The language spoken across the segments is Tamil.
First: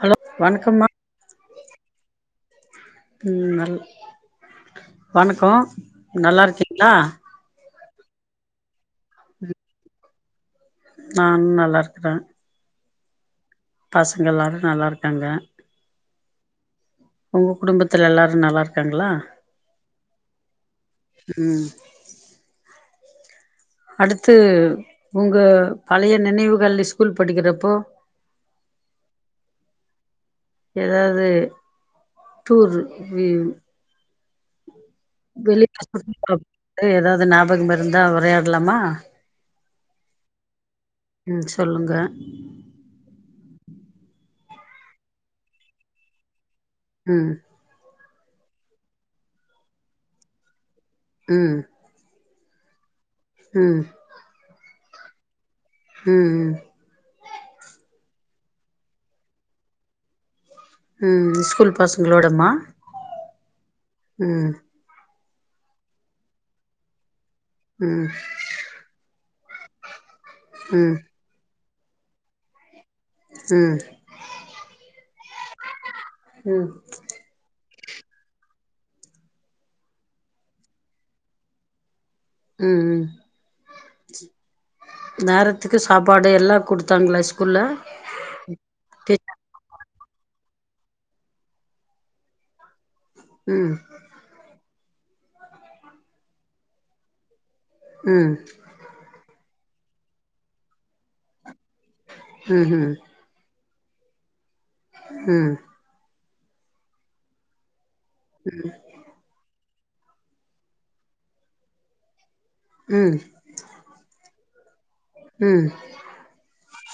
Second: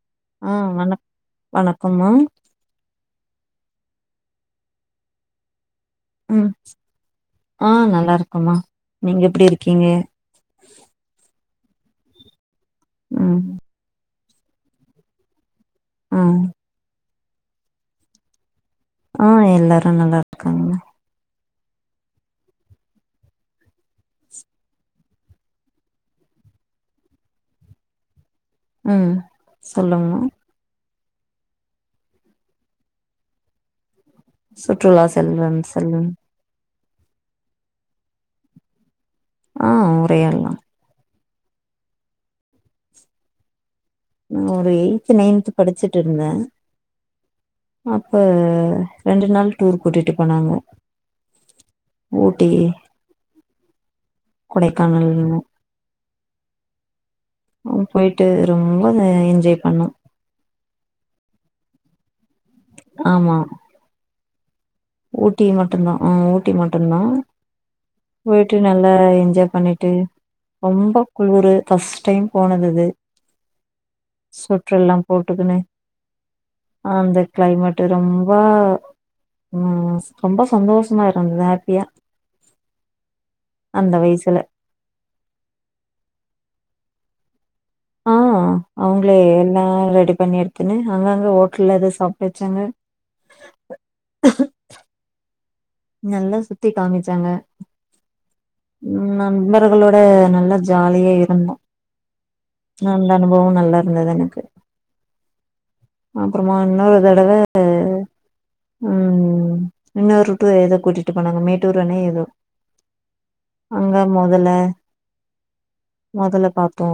ஹலோ ஆ வணக்கம்மா வண வணக்கம் மேம் ம் நல் வணக்கோ நல்லா ம் இருக்கீங்ளா ஆ நல்லா இருக்கோமா நீங்க எப்டி இருக்கீங்க நானு நல்லா இருக்குறே ம் பசங்க எல்லாரு நல்லா இருக்காங்க உம் உங்க குடும்பத்துல எல்லாரு நல்லா இருக்காங்ளா ஆ எல்லாரு நல்லா இருக்காங்கம்மா ம் அடுத்து உங்க பழைய நினைவுகள் இஸ்கூல் படிக்கிறப்போ ம் சொல்லுங்க ஏதாது டூர் வியூ சுற்றுலா செல்வன் செல்வன் ஏதாது ஞாபகம் இருந்தா உரையாடலாமா ஆ உரையாடலா ம் சொல்லுங்க நா ஒரு எயி்த்து நைன்த் படிச்சுட்டு இருந்தே உம் அப்ப ரெண்டு நாள் டூர் கூட்டிட்டு போனாங்க உம் ஊட்டி உம் கொடைக்கானல்வோ உம் உம் ஆ போய்ட்டு ரொம்ப என்ஜாய் பண்ணோ ம் ம் ஸ்கூல் பசங்களோடம்மா ஆமா ம் ஊட்டி மட்டுதான் ஆ ஊட்டி மட்டுதான் உம் வீட்டு நல்லா என்ஜாய் பண்ணிட்டு ம் ரொம்ப குளுரு பஸ்ட் டைம் போனது இது ம் ஸ்வெட்ரெல்லா போட்டுக்குனு ம் அந்த கிளைமேட் ரொம்ப ம் ரொம்ப சந்தோஷமா இருந்த ஹோப்பியா ம் ம் வயசுல. நேரத்துக்கு சாப்பாடு எல்லா கொடுத்தாங்களா ஸ்கூல்ல ஆ அவங்களே எல்லா ரெடி பண்ணி எடுத்துன்னு அங்கங்க ஹோட்டல்ல எத சாப்பிட வச்சாங்க ம் நல்லா சுத்தி காமிச்சாங்க ம் ம் நண்பர்களோட நல்லா ஜாலியா இருந்தோம் ம்ஹும் நல்ல அனுபவம் நல்லா இருந்தது எனக்கு ம் அப்பறமா இன்னொரு தடவை ம் இன்னொரு ரூட்டர் ஏதோ கூட்டிட்டு போனாங்க மேட்டூர் அணை ஏதோ ம் அங்க முதல ம் முதல்ல பாத்தோ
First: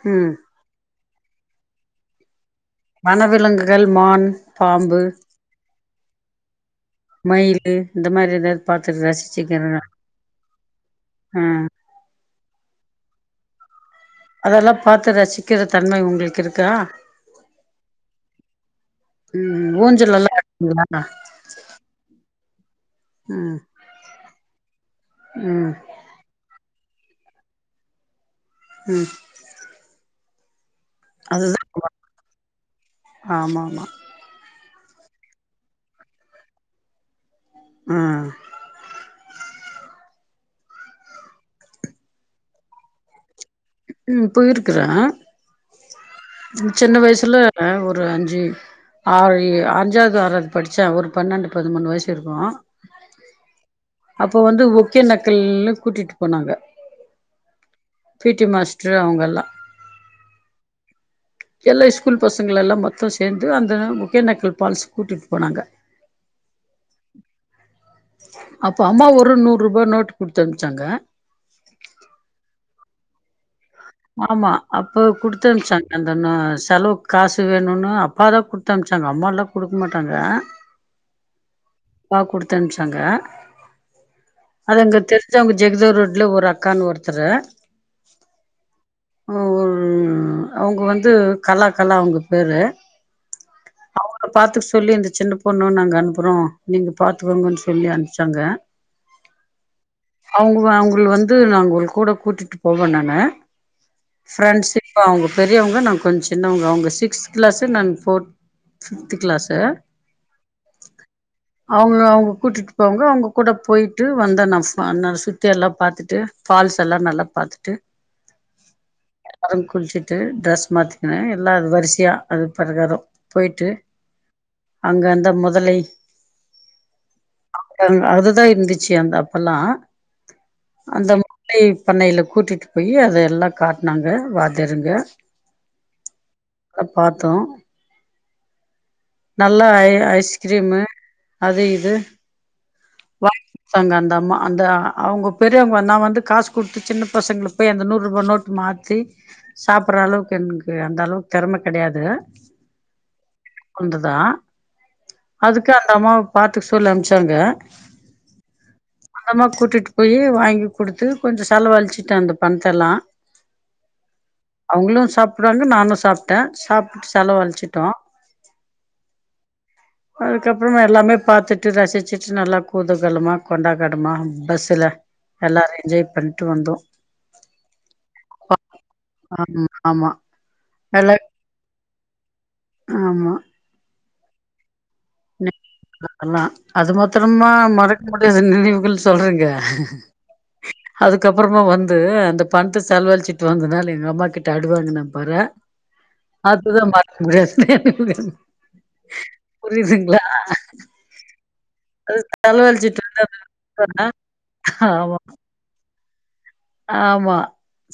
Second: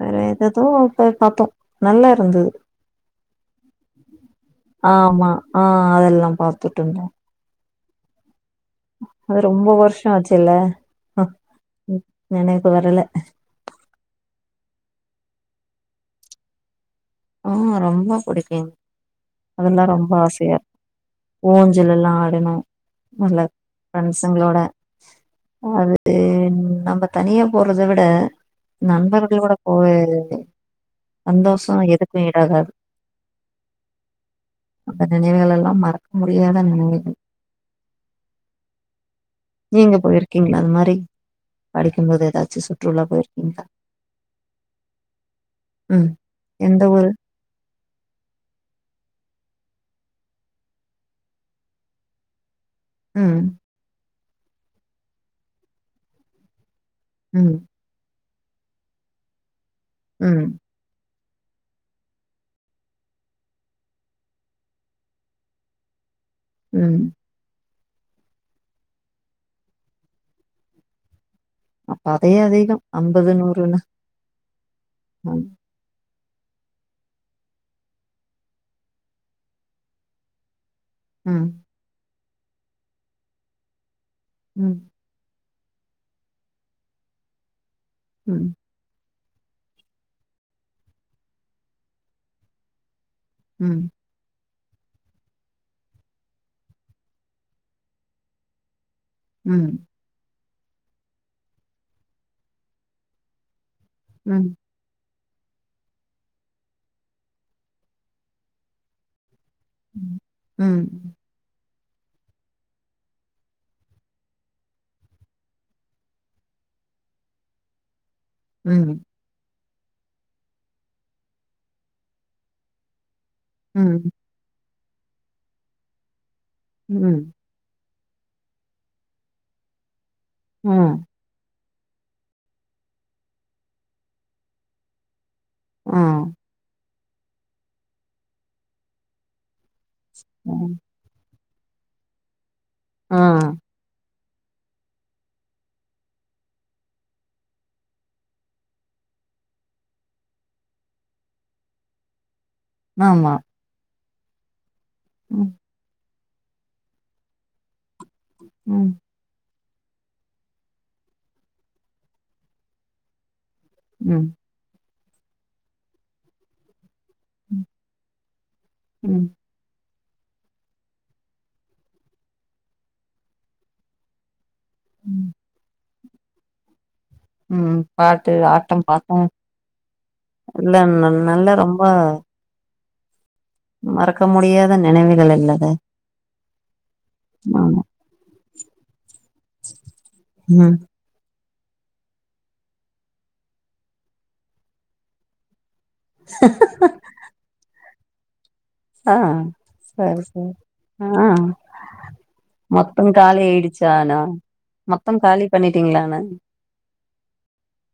வேற ம் எது எதோ இப்ப பாத்தோ நல்லா இருந்தது வனவிலங்குகள் மான், பாம்பு ஆமா ஆ அதெல்லா பாத்துட்டு இருந்தோ மயில் இந்த மாறி ஏதாது அது ரொம்ப வருஷ ஆச்சுல்ல ஆ நினைவுக்கு வரல அதெல்லா பாத்து ரசிக்கிற தன்மை உங்களுக்கு இருக்கா ஆ ரொம்ப பிடிக்கு ம் அதெல்லா ரொம்ப ஊஞ்சல் எல்லா ஆசையா ஆடுவீங்களா ஊஞ்சல் எல்லாம் ஆடணு நல்ல ம் ஃப்ரெண்ஸ்ங்களோட ம் அது து நம்ம தனியா போறதை விட ம் நண்பர்களோட [unintelligible] அதுதா சந்தோஷம் எதுக்கு இடாகாது ஆமா ஆமா அந்த நினைவுகள் எல்லா மறக்க முடியாத நினைவுகள் ம் நீங்க போயிருக்கீங்களா அந்த மாறி படிக்கும் போது ஏதாச்சு சுற்றுலா போயிருக்கீங்களா ம் போயிருக்குறே ம் எந்த சின்ன ஊரு வயசுல ஒரு அஞ்சு ஆறு அஞ்சாவது ஆறாவது படிச்சே ஒரு பன்னெண்டு பதிமூணு வயசு இருக்கும் ம் அப்போ வந்து ஒக்கே நக்கல்லுன்னு கூட்டிட்டு போனாங்க ம் பிடி மாஸ்டர் அவங்கெல்லா ம் எல்லா ஸ்கூல் பசங்களல்லா மொத்த சேர்ந்து அந்த ஒக்கேநக்கல் ஃபால்சுக்கு கூட்டிட்டு போனாங்க [inaudible] ம் அப்போ அம்மா ஒரு நூறுபா நோட்டு குடுத்து அனுப்சாங்க அப்ப அதே அதிக அம்பது நூறுன்னு ஆமா அப்ப குடுத்து அனுப்சாங் அந்தன்ன செலவுக் காசு வேணுனு அப்பாதா குத்துனுச்சாங்க அம்மாலா குடுக்க மாட்டாங்க ம் அப்பா குடுத்தம்ச்சாங்க அதுங்க தெரி ஞ்சாங்க ஜெகஜரோட்ல ஒரு அக்கான்னு ஒருத்தரு ம் ஒ அவுங்க வந்து கலா கலா அவுங்க பேரு ம் அவுங்கள பாத்துக்க சொல்லி இந்த சின்ன பொண்ணு நாங்க அனுப்புறோ நீங்க பாத்துக்கோங்கன்னு சொல்லி அம்ச்சாங்க ம் அவுங்க அவுங்கள வந்து நாங்க கூட கூட்டிட்டு போவே நாங்க ஃப்ரெண்ட்ஸி இப்ப அவுங்க பெரியவங்க நா கொஞ்ச சின்னவங்க அவுங்க சிக்ஸ்த்து க்ளாசு நா ஃபோர் ஃபிப்து க்ளாசு ம் ம் அவுங்க அவுங்க கூட்டிட்டு போவாங்க அவுங்க கூட போய்ட்டு வந்தே நா ஃபா நா சுத்தியெல்லா பாத்துட்டு ஃபால்ஸ் எல்லா நல்ல பாத்துட்டு ம் [unintelligible] குளிச்சுட்டு ட்ரெஸ்ஸு மாத்திக்கினே எல்லா அது வரிசையா அது பரகாரம் போய்ட்டு அங்க அந்த மொதலை ம் அந் அதுதா இருந்துச்சு அந்த அப்பல்லா அந்த லை பண்ணைய்ல கூட்டிட்டு போய் அத எல்லா காட்னாங்க வாத்தியாருங்க ம் போய் பாத்தோ நல்லா ஐ ஐஸ்கிரீமு அது இது [inaudible] [unintelligible] அந்த அம்மா அந்த அவுங்க பெரியவங்க நா வந்து காசு குடுத்து சின்ன பசங்கள போய் அந்த நூறுபா நோட்டு மாத் தி சாப்புற அளவுக்கு எனக்கு அந்த அளவுக்கு தெறம கெடையாது ஆமா உந்துதா அதுக்கு அந்த அம்மாவ பாத்துக்க சொல்லி அம்ச்சாங்க ம் அந்தம்மா கூட்டிட்டு போயி வாங்கி குடுத்து கொஞ்சோ செலவழிச்சுட்டே அந்த பணத்தெல்லா ம் அவுங்களு சாப்புடுவாங்க நானு சாப்ட்டே சாப் செலவுளிச்சுட்டோ ம் அதுக்கப்பறோ நா எல்லாமே பாத்துட்டு ரசிச்சுட்டு நல்ல குதுக்கலமா கொண்டா கடமா பஸ்ஸுல எல்லாரு என்ஜாய் பண்ட்டு வந்தோ ம் பாட்டு ஆட்டம் பாட்டம் ஆமா ஆமா இல்லல் எல்லா நல் நல்ல ரொம்ப ஆமா மறக்க முடியாத நெனைவில் [inaudible] அது மாத்திரமா ஆமா மறக்க முடியாது நினைவுகள் சொல்றீங்க ம் அதுக்கப்பறமா வந்து அந்த பண்த்த செலவலிச்சிட்டு வந்ததுனால எங்க அம்மாக்கிட்ட அடுவாங்குன பாறே அதுல்லா மறக்க முடியாது ஆ சரி புரியுதுங்களா சரி ஆ செலவழிச்சிட்டு மொத்தம் காலி ஆயிடுச்சி வந்தா ஆனா ஆமா மொத்தம் காலி பண்ணிட்டீங்களா ஆனா ஆமா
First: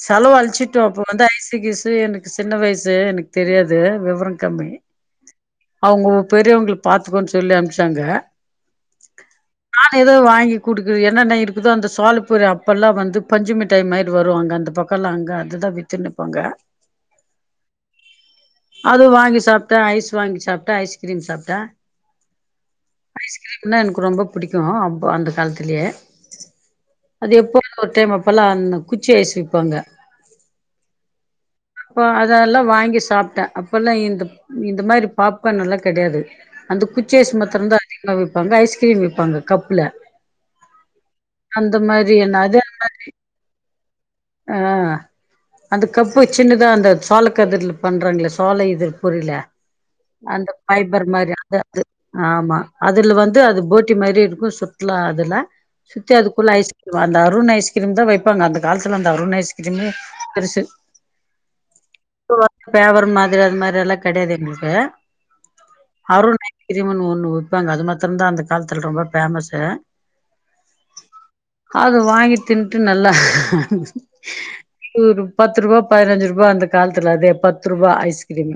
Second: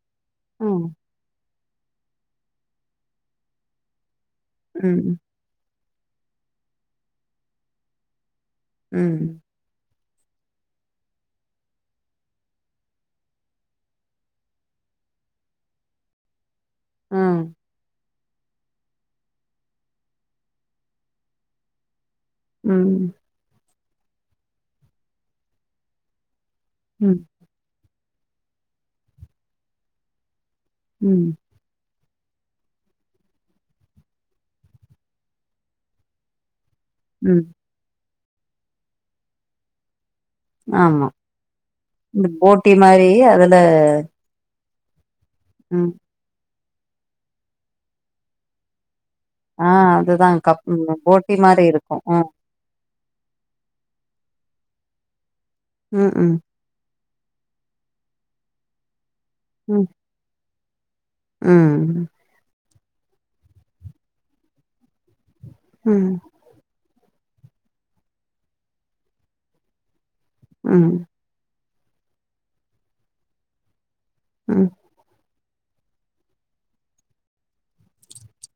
செலவு அழிச்சுட்டோ ம் அப்ப வந்து ஐசு கிசு எனக்கு சின்ன வயசு எனக்கு தெரியாது விவரம் கம்மி ம் அவங்கோ பெரியவங்கள பாத்துக்கோன்னு சொல்லி அனுப்ச்சாங்க ம் நா ஏதோ வாங்கி குடுக்குற என்னென்ன இருக்குதோ அந்த சோளபொறி அப்பெல்லா வந்து பஞ்சுமிட்டாய் மாரி வரு அங்க அந்த பக்கல்லா அங்க அதுதா வித்துனுப்பாங்க ம் அது வாங்கி சாப்ட ஐஸ் வாங்கி சாப்ட ஐஸ்கிரீம் சாப்ட ம் ஐஸ்கிரீம்னா எனக்கு ரொம்ப புடிக்கோ அ அந்த காலத்திலயே ம் அது எப்போ ஒரு டைம் அப்பல்லா அந்த குச்சி ஐஸ் விப்பாங்க ம் அப்போ அதெல்லா வாங்கி சாப்ட அப்பல்லா இந்த இந்த மாரி பாப்கார்ன் எல்லா கெடையாது அந்த குச்சி ஐஸ் ம் மாத்திரம் தா அதிகமா விப்பாங்க ஐஸ்கிரீம் விப்பாங்க கப்ல ஆமா அந்த மாரி இந்த என்ன அதே போட்டி மாரி அதுல ஆ அந்த ம் கப் இப்போ சின்னதா அந்த சோளக்கதிர்ல பண்றாங்களே சோள இத பொறில ஆ அதுதா அந்த கப் ம் பைபர் மாரி போட்டி அது அது இருக்கு ஆமா அதுல வந்து அது போட்டி மாரி இருக்கு சுட்லா அதுல ம் சுத்தி ம் அதுக்குள்ள ஐஸ் அந்த அருண் ஐஸ்கிரீம் தா வைப்பாங்க அந்த காலத்துல அந்த அருண் ஐஸ் ம் கிரீமே பெருசு ம் இப்ப பேவர் மாதிரி அது மாரி எல்லா கெடையாது எங்களுக்கு ம் அருண் கிரிம்னு ஒண்ணு விப்பாங்க அது மாத்திரம்தா அந்த காலத்துல ரொம்ப பேமஸ் ம் அது வாங்கி திண்ட்டு நல்லா.. ம் ஒரு பத்து ரூபா பதினஞ்சு ரூபா அந்த காலத்துல அதே பத்து ரூபா ஐஸ்கிரீம்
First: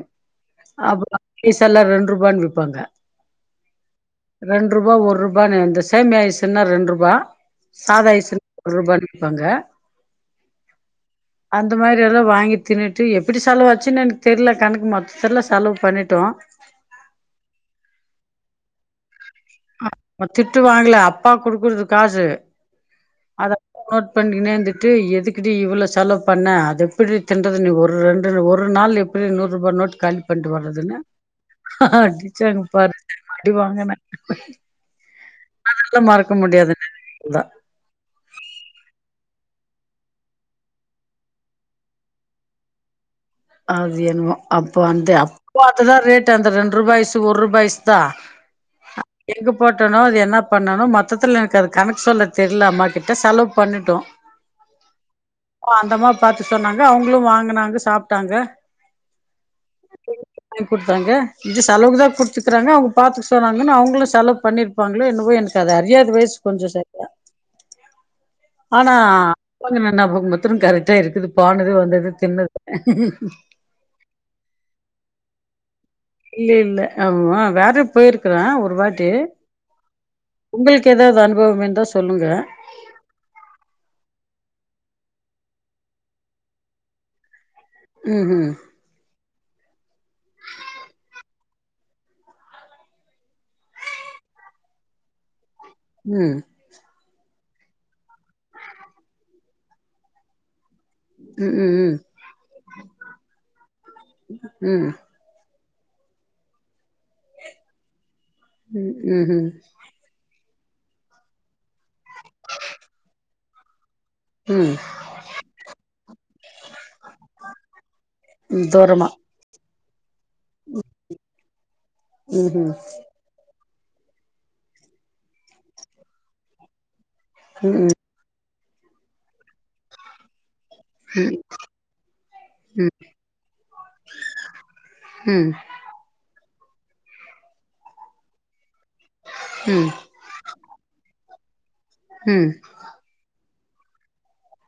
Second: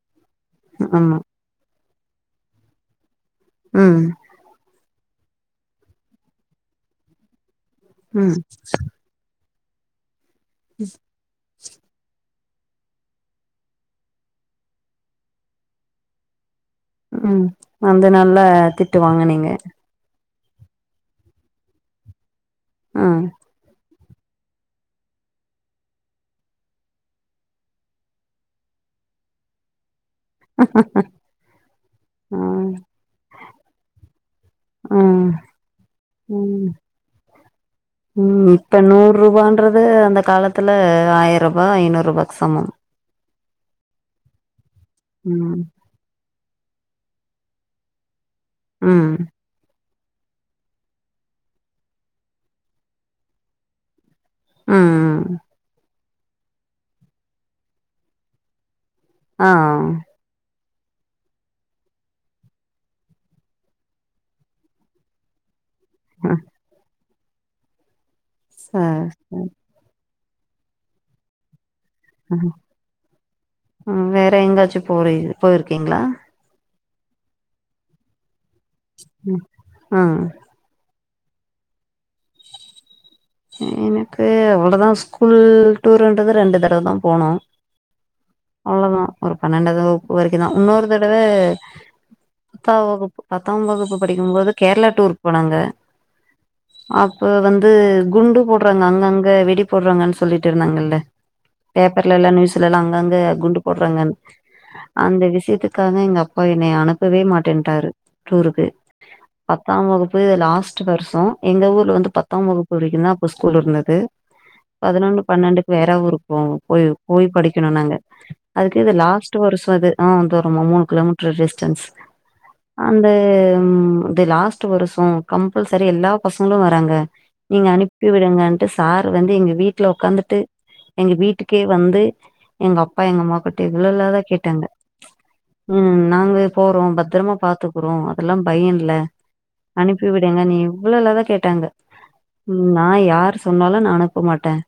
ஆமா ஐஸ் எல்லா ரெண்ரூபானு விப்பாங்க ம் ரெண்ரூபா ஒரூபா இந்த சேமியா ஐஸ்னா ரெண்ரூபா சாதா ம் ஐஸ்னா ஒரூபா விப்பாங்க [inaudible] அந்த மாரி எல்லா வாங்கி தின்னுட்டு எப்படி செலவாச்சுன்னு எனக்கு தெர்ல கணக்கு மொத்ததுல செலவு பண்ணிட்டோ ம் வந்து நல்லா திட்டுவாங்கனிங்க திட்டு வாங்கல அப்பா குடுக்குறது காசு ம் அத நோட் பண்ணிக்குனே இருந்துட்டு எதுக்குடி இவ்ளோ செலவு பண்ண அது எப்புறி தின்றது நீ ஒரு ரெண்டு ஒரு நாள் எப்பறி நூரூபா நோட்டு காலிப் பண்ணிட்டு வறதுன்னு அடிச்சாங்க ம் பாரு அடி வாங்கன ம் அதெல்லா மறக்க முடியாத ம் நனைவுகள் தா ம் இப்ப நூற் ரூபான்றது அந்த காலத்துல ஆயர் ரூபா ஐநூற் ரூபாக் சமம். அது என்னமோ அப்பொ அந்த அப்போ ம் அதுதா ரேட்டு அந்த ரெண்டு ரூபா ஐஸு ஒர் ரூபா ஐஸ் தா. ம். ‌. எங்கே போட்டனோ அது என்ன பண்ணனோ மொத்தத்தில எனக்கு அது கணக்கு சொல்ல தெர்ல அம்மாக்கிட்ட செலவு பண்ணிட்டோ. [inaudible] ஆ ஓ அந்த அம்மா பாத்து சொன்னாங்க அவங்களு வாங்குனாங்க, சாப்ட்டாங்க. ஆ டிக் குட்த்தாங்க இது செலவுகு தா குட்த்துக்கறாங்க அவங்க பாத்துக் சொன்னாங்கன்னு அவவுங்களு செலவு பண்ணிர்.. இருப்பாங்களோ என்னவோ எனக்கு அது அறியாத வயசு கொஞ்சோ ச.. ஆனா சரி கொஞ்சமா ஞாபகம் மத்தரொ கரெக்டா இருக்குது போனது, வந்தது, தின்னது. ம் ஆ வேற எங்காச்சு போரி போயிருக்கீங்ளா? இல்ல இல்ல ஆமா வேற போயிருக்கறே ஒரு வாட்டி. ம் ஆ உங்கள்க் ஏதாது அனுபவம் இந்தா சொல்லுங்க. எனக்கு அவ்வளதான். ஸ்கூல் டூருன்றது ரெண்டு தடவை தா போனோ. ம் ம் அவ்வளவுதா ஒரு பண்ணண்டாவது வவுப்பு வரைக்கு தா. இன்னொரு தடவ.. பத்தாவ வகுப்பு பத்தாம் வகுப்பு படிக்கும்போது கேரளா டூருக் போனாங்க. ம் அப்ப வந்து குண்டு போட்றாங்க அங்கங்க வெடி போட்றாங்கன் சொல்லிட் இருந்தாங்கல்ல? ம் ம் பேப்பர்ல எல்லா நியூஸ்ல எல்லா.. கங்க குண்டு போடுறாங்கன் ம் அந்த விசியத்துக்காக எங்க அப்பா.. அப்பா என்னைய அனுப்பவே மாட்டேன்ட்டாரு டூருக்கு. ம் ம்ஹும் பத்தாம் வகுப்.. த்து லாஸ்ட் வர்சொ. எங்க ஊர்ல வந்து பத்தாம் வகுப்பு வரைக்குந்தா அப்ப ஸ்கூல் இருந்தது. ம் பதினொன்னு பன்னெண்டுக் வேற ஊருக் போவோ. போய் போய் படிக்கணு நாங்க. ம் அதுக்கு இது தூரமா லா.. ஸ்ட்டு வருசொ அது ஆ தூரமா மூணு கிலோமீட்டர் டிஸ்டன்ஸ். ம்ஹும் அந்த.. தும் இது லாஸ்ட்டு வருசொ. கம்பல்சரி எல்லா பசங்களு வராங்க. நீங்க ம் அனுப்.. பி விடுங்கட்டு சார் வந்து எங்க வீட்ல உக்காந்துட்டு, எங்க வீட்டுக்கே வந்து, எங்க ம் ம் அப்பா எங்க அம்மாக்கிட்ட இவ்ள இல்லாதா கேட்டாங்க. ம் நாங்க போறோ, பத்தரமா பாத்துக்குறோ, அதெல்லா பயொ இல்ல. ம் அனுப்பி விட்.. ஏங்க நீ இவ்வளவுலதான் கேட்டாங்க நான் யாரு சொன்னாலும் நான் அனுப்ப மாட்டேன்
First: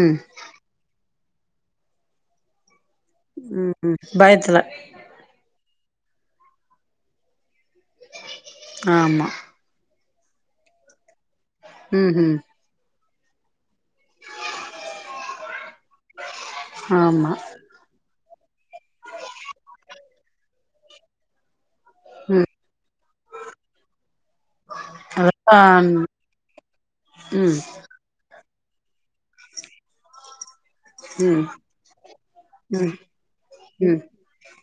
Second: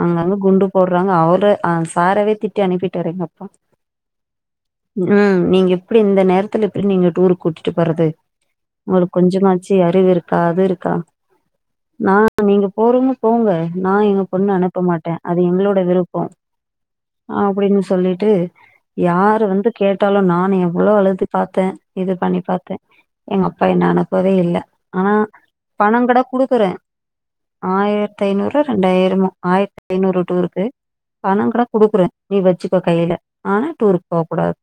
ம் ம் அங்கங்க குண்டு போறாங்க அவரே சாரவே திட் திட்டி அனுப்பிட்டாரு எங்க அப்பா ம் பயத்துல ம் நீங்க எப்டி இந்த நேரத்துல எப்டி நீங்க டூர் கூட்டிட்டு போறது உங்களுக் ஆமா கொஞ்சமாச்சு அறிவு இருக்கா? அது இருக்கா? ம் நா, ம் நீங்க போறிங்க. போங்க நா எங்க பொண்ண அனுப்ப மாட்டே அது எங்களோட விருப்பொ. ஆமா அப்படின்னு சொல்லிட்டு யாரு வந்து கேட்டாலு நானு எவ்வளோ அழுது பார்த்தே. இது பண்ணி ம் பாத்தே, எங்க அப்பா என்ன அனுப்பவே இல்ல. ஆனா அதா ம் பணொங்கட குடுக்குறே ம் ஆய.. தைநூறோ ரெண்டாயிரமோ ஆயிரத்தைநூறு டூருக்கு. ம் பணொங்கூட கூக்குறே, நீ வச்சுக்க ம் கையில ஆனா ம் டூருக் போக் கூடாத்.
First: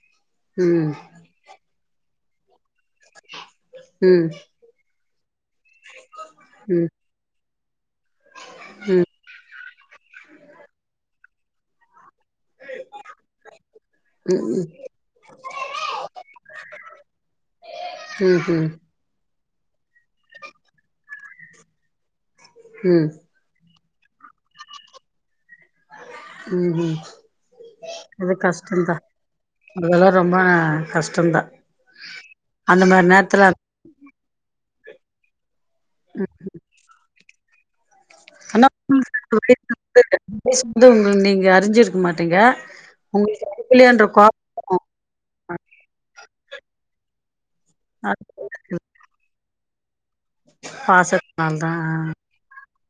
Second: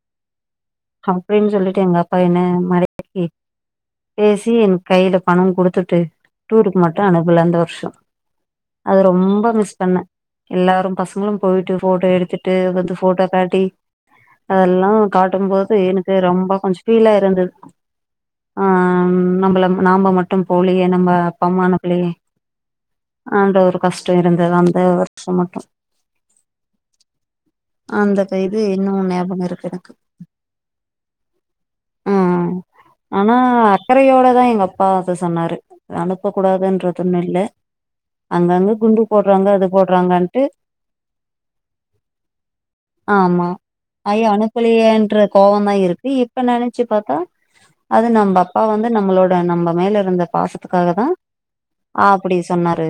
ம் ம் அப்படிஞ்சொல்லிட்டு எங்க அப்பா என்ன மறக்கி ம் ம் பேசி என் கைல பணொங்குடு.. துட்டு டூருக் ம் மட்டு அனுப்பல அந்த வருஷொ. அது ரொம்ப.. ம்ப மிஸ் பண்ணே எல்லாரும் பசங்கலும் போய்ட்டு ஃபோட்டோ எடுத்துட்டு வந்து ஃபோட்டோ காட்டி.. அதெல்லா காட்டும் போது எனக்கு ரொம்ப கொஞ் ஃபீலா இருந்தது. ம் ம் ம் நம்மள நாம மட்டு போலியே நம்ம அப்பாம்மா அனுப்பலயே. ம் அந்த ஒரு கஷ்டம் இருந்தது அந்த வருஷம் மட்டும் ம் ம் அந்த அது இது கஷ்டோந்தான் இன்னு ஞாபகோ இருக்கு எனக்கு அதெல்லாம் ரொம்ப கஷ்டம் தான் ம் அந்த மார் ஆனா நேரத்துல அக்கறையோடதா எங்க அப்பா அத சொன்னாரு அனுப்ப கூடாதுன்றதுன்னு இல்ல அங்க ஆனா அங்க குண்டு போட்றாங்க அது போடுறாங்கன்ட்டு ந்து உங்களு நீங்க அறிஞ்சிருக்க மாட்டீங்க ஆ உங்களுக்கு அடிக்கலையான்ற ஐயோ கோபோ அனுபலயேன்ற கோவந்தா இருக்கு இப்ப நெனைச்சு பாத்தா அது நம்ப அப்பா வந்து நம்மளோட நம்ம மேல இருந்த பாசத்துக்காக தா பாசத்தினால தா ஆப்டி சொன்னாரு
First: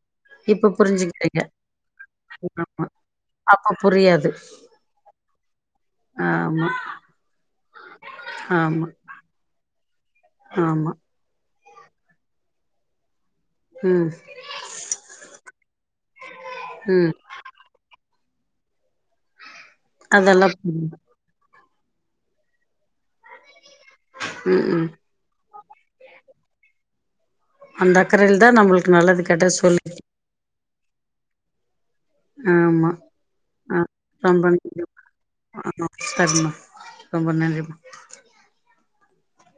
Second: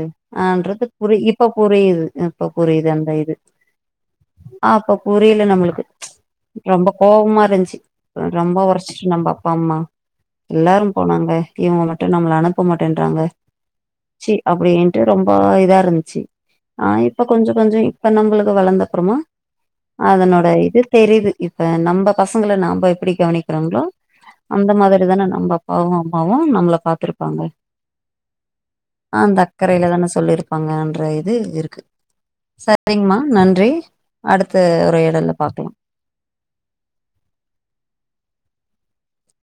இப்ப ஆன்றது புரி புரிஞ்சுக்கிறீங்க இப்ப புரியுது இப்ப ஆமா புரியுது அந்த இது அப்ப புரியாது ஆ அப்ப புரியல நம்மளுக்கு ஆமா ரொம்ப கோவமா இருந்துச்சு ரொம்ப ஆமா உரச்சிட்டு நம்ம அப்பா அம்மா ஆமா எல்லாரும் போனாங்க இவங்க மட்டு நம்மள அனுப்ப மாட்டேன்றாங்க ம் சி அப்டின்ட்டு ரொம்ப இதா இருந்துச்சி ஆ ம் இப்ப கொஞ்சோ கொஞ்சோ இப்ப நம்மளுக்கு வலந்த அப்பறமா அதனோட அதெல்லா இது புரியுது தெரிது இப்ப நம்ப பசங்கள நாம எப்டி கவனிக்கிறோமோ ம் அந்த ம் மாரி தானே நம்ப அப் பாவு அம்மாவு நம்மள பாத்துருப்பாங்க அந்த அக்கறையில தா நம்மளுக்கு நல்லது கெட்டது சொல்லி பாங்கன்ற இது இருக்கு ஆமா சரிங்கம்மா நன்றி அ ரொம்ப அடுத்த நி இருக்கு உரையாடல்ல பாக்கலாம் ஆமா சரிமா ரொம்ப நன்றி மா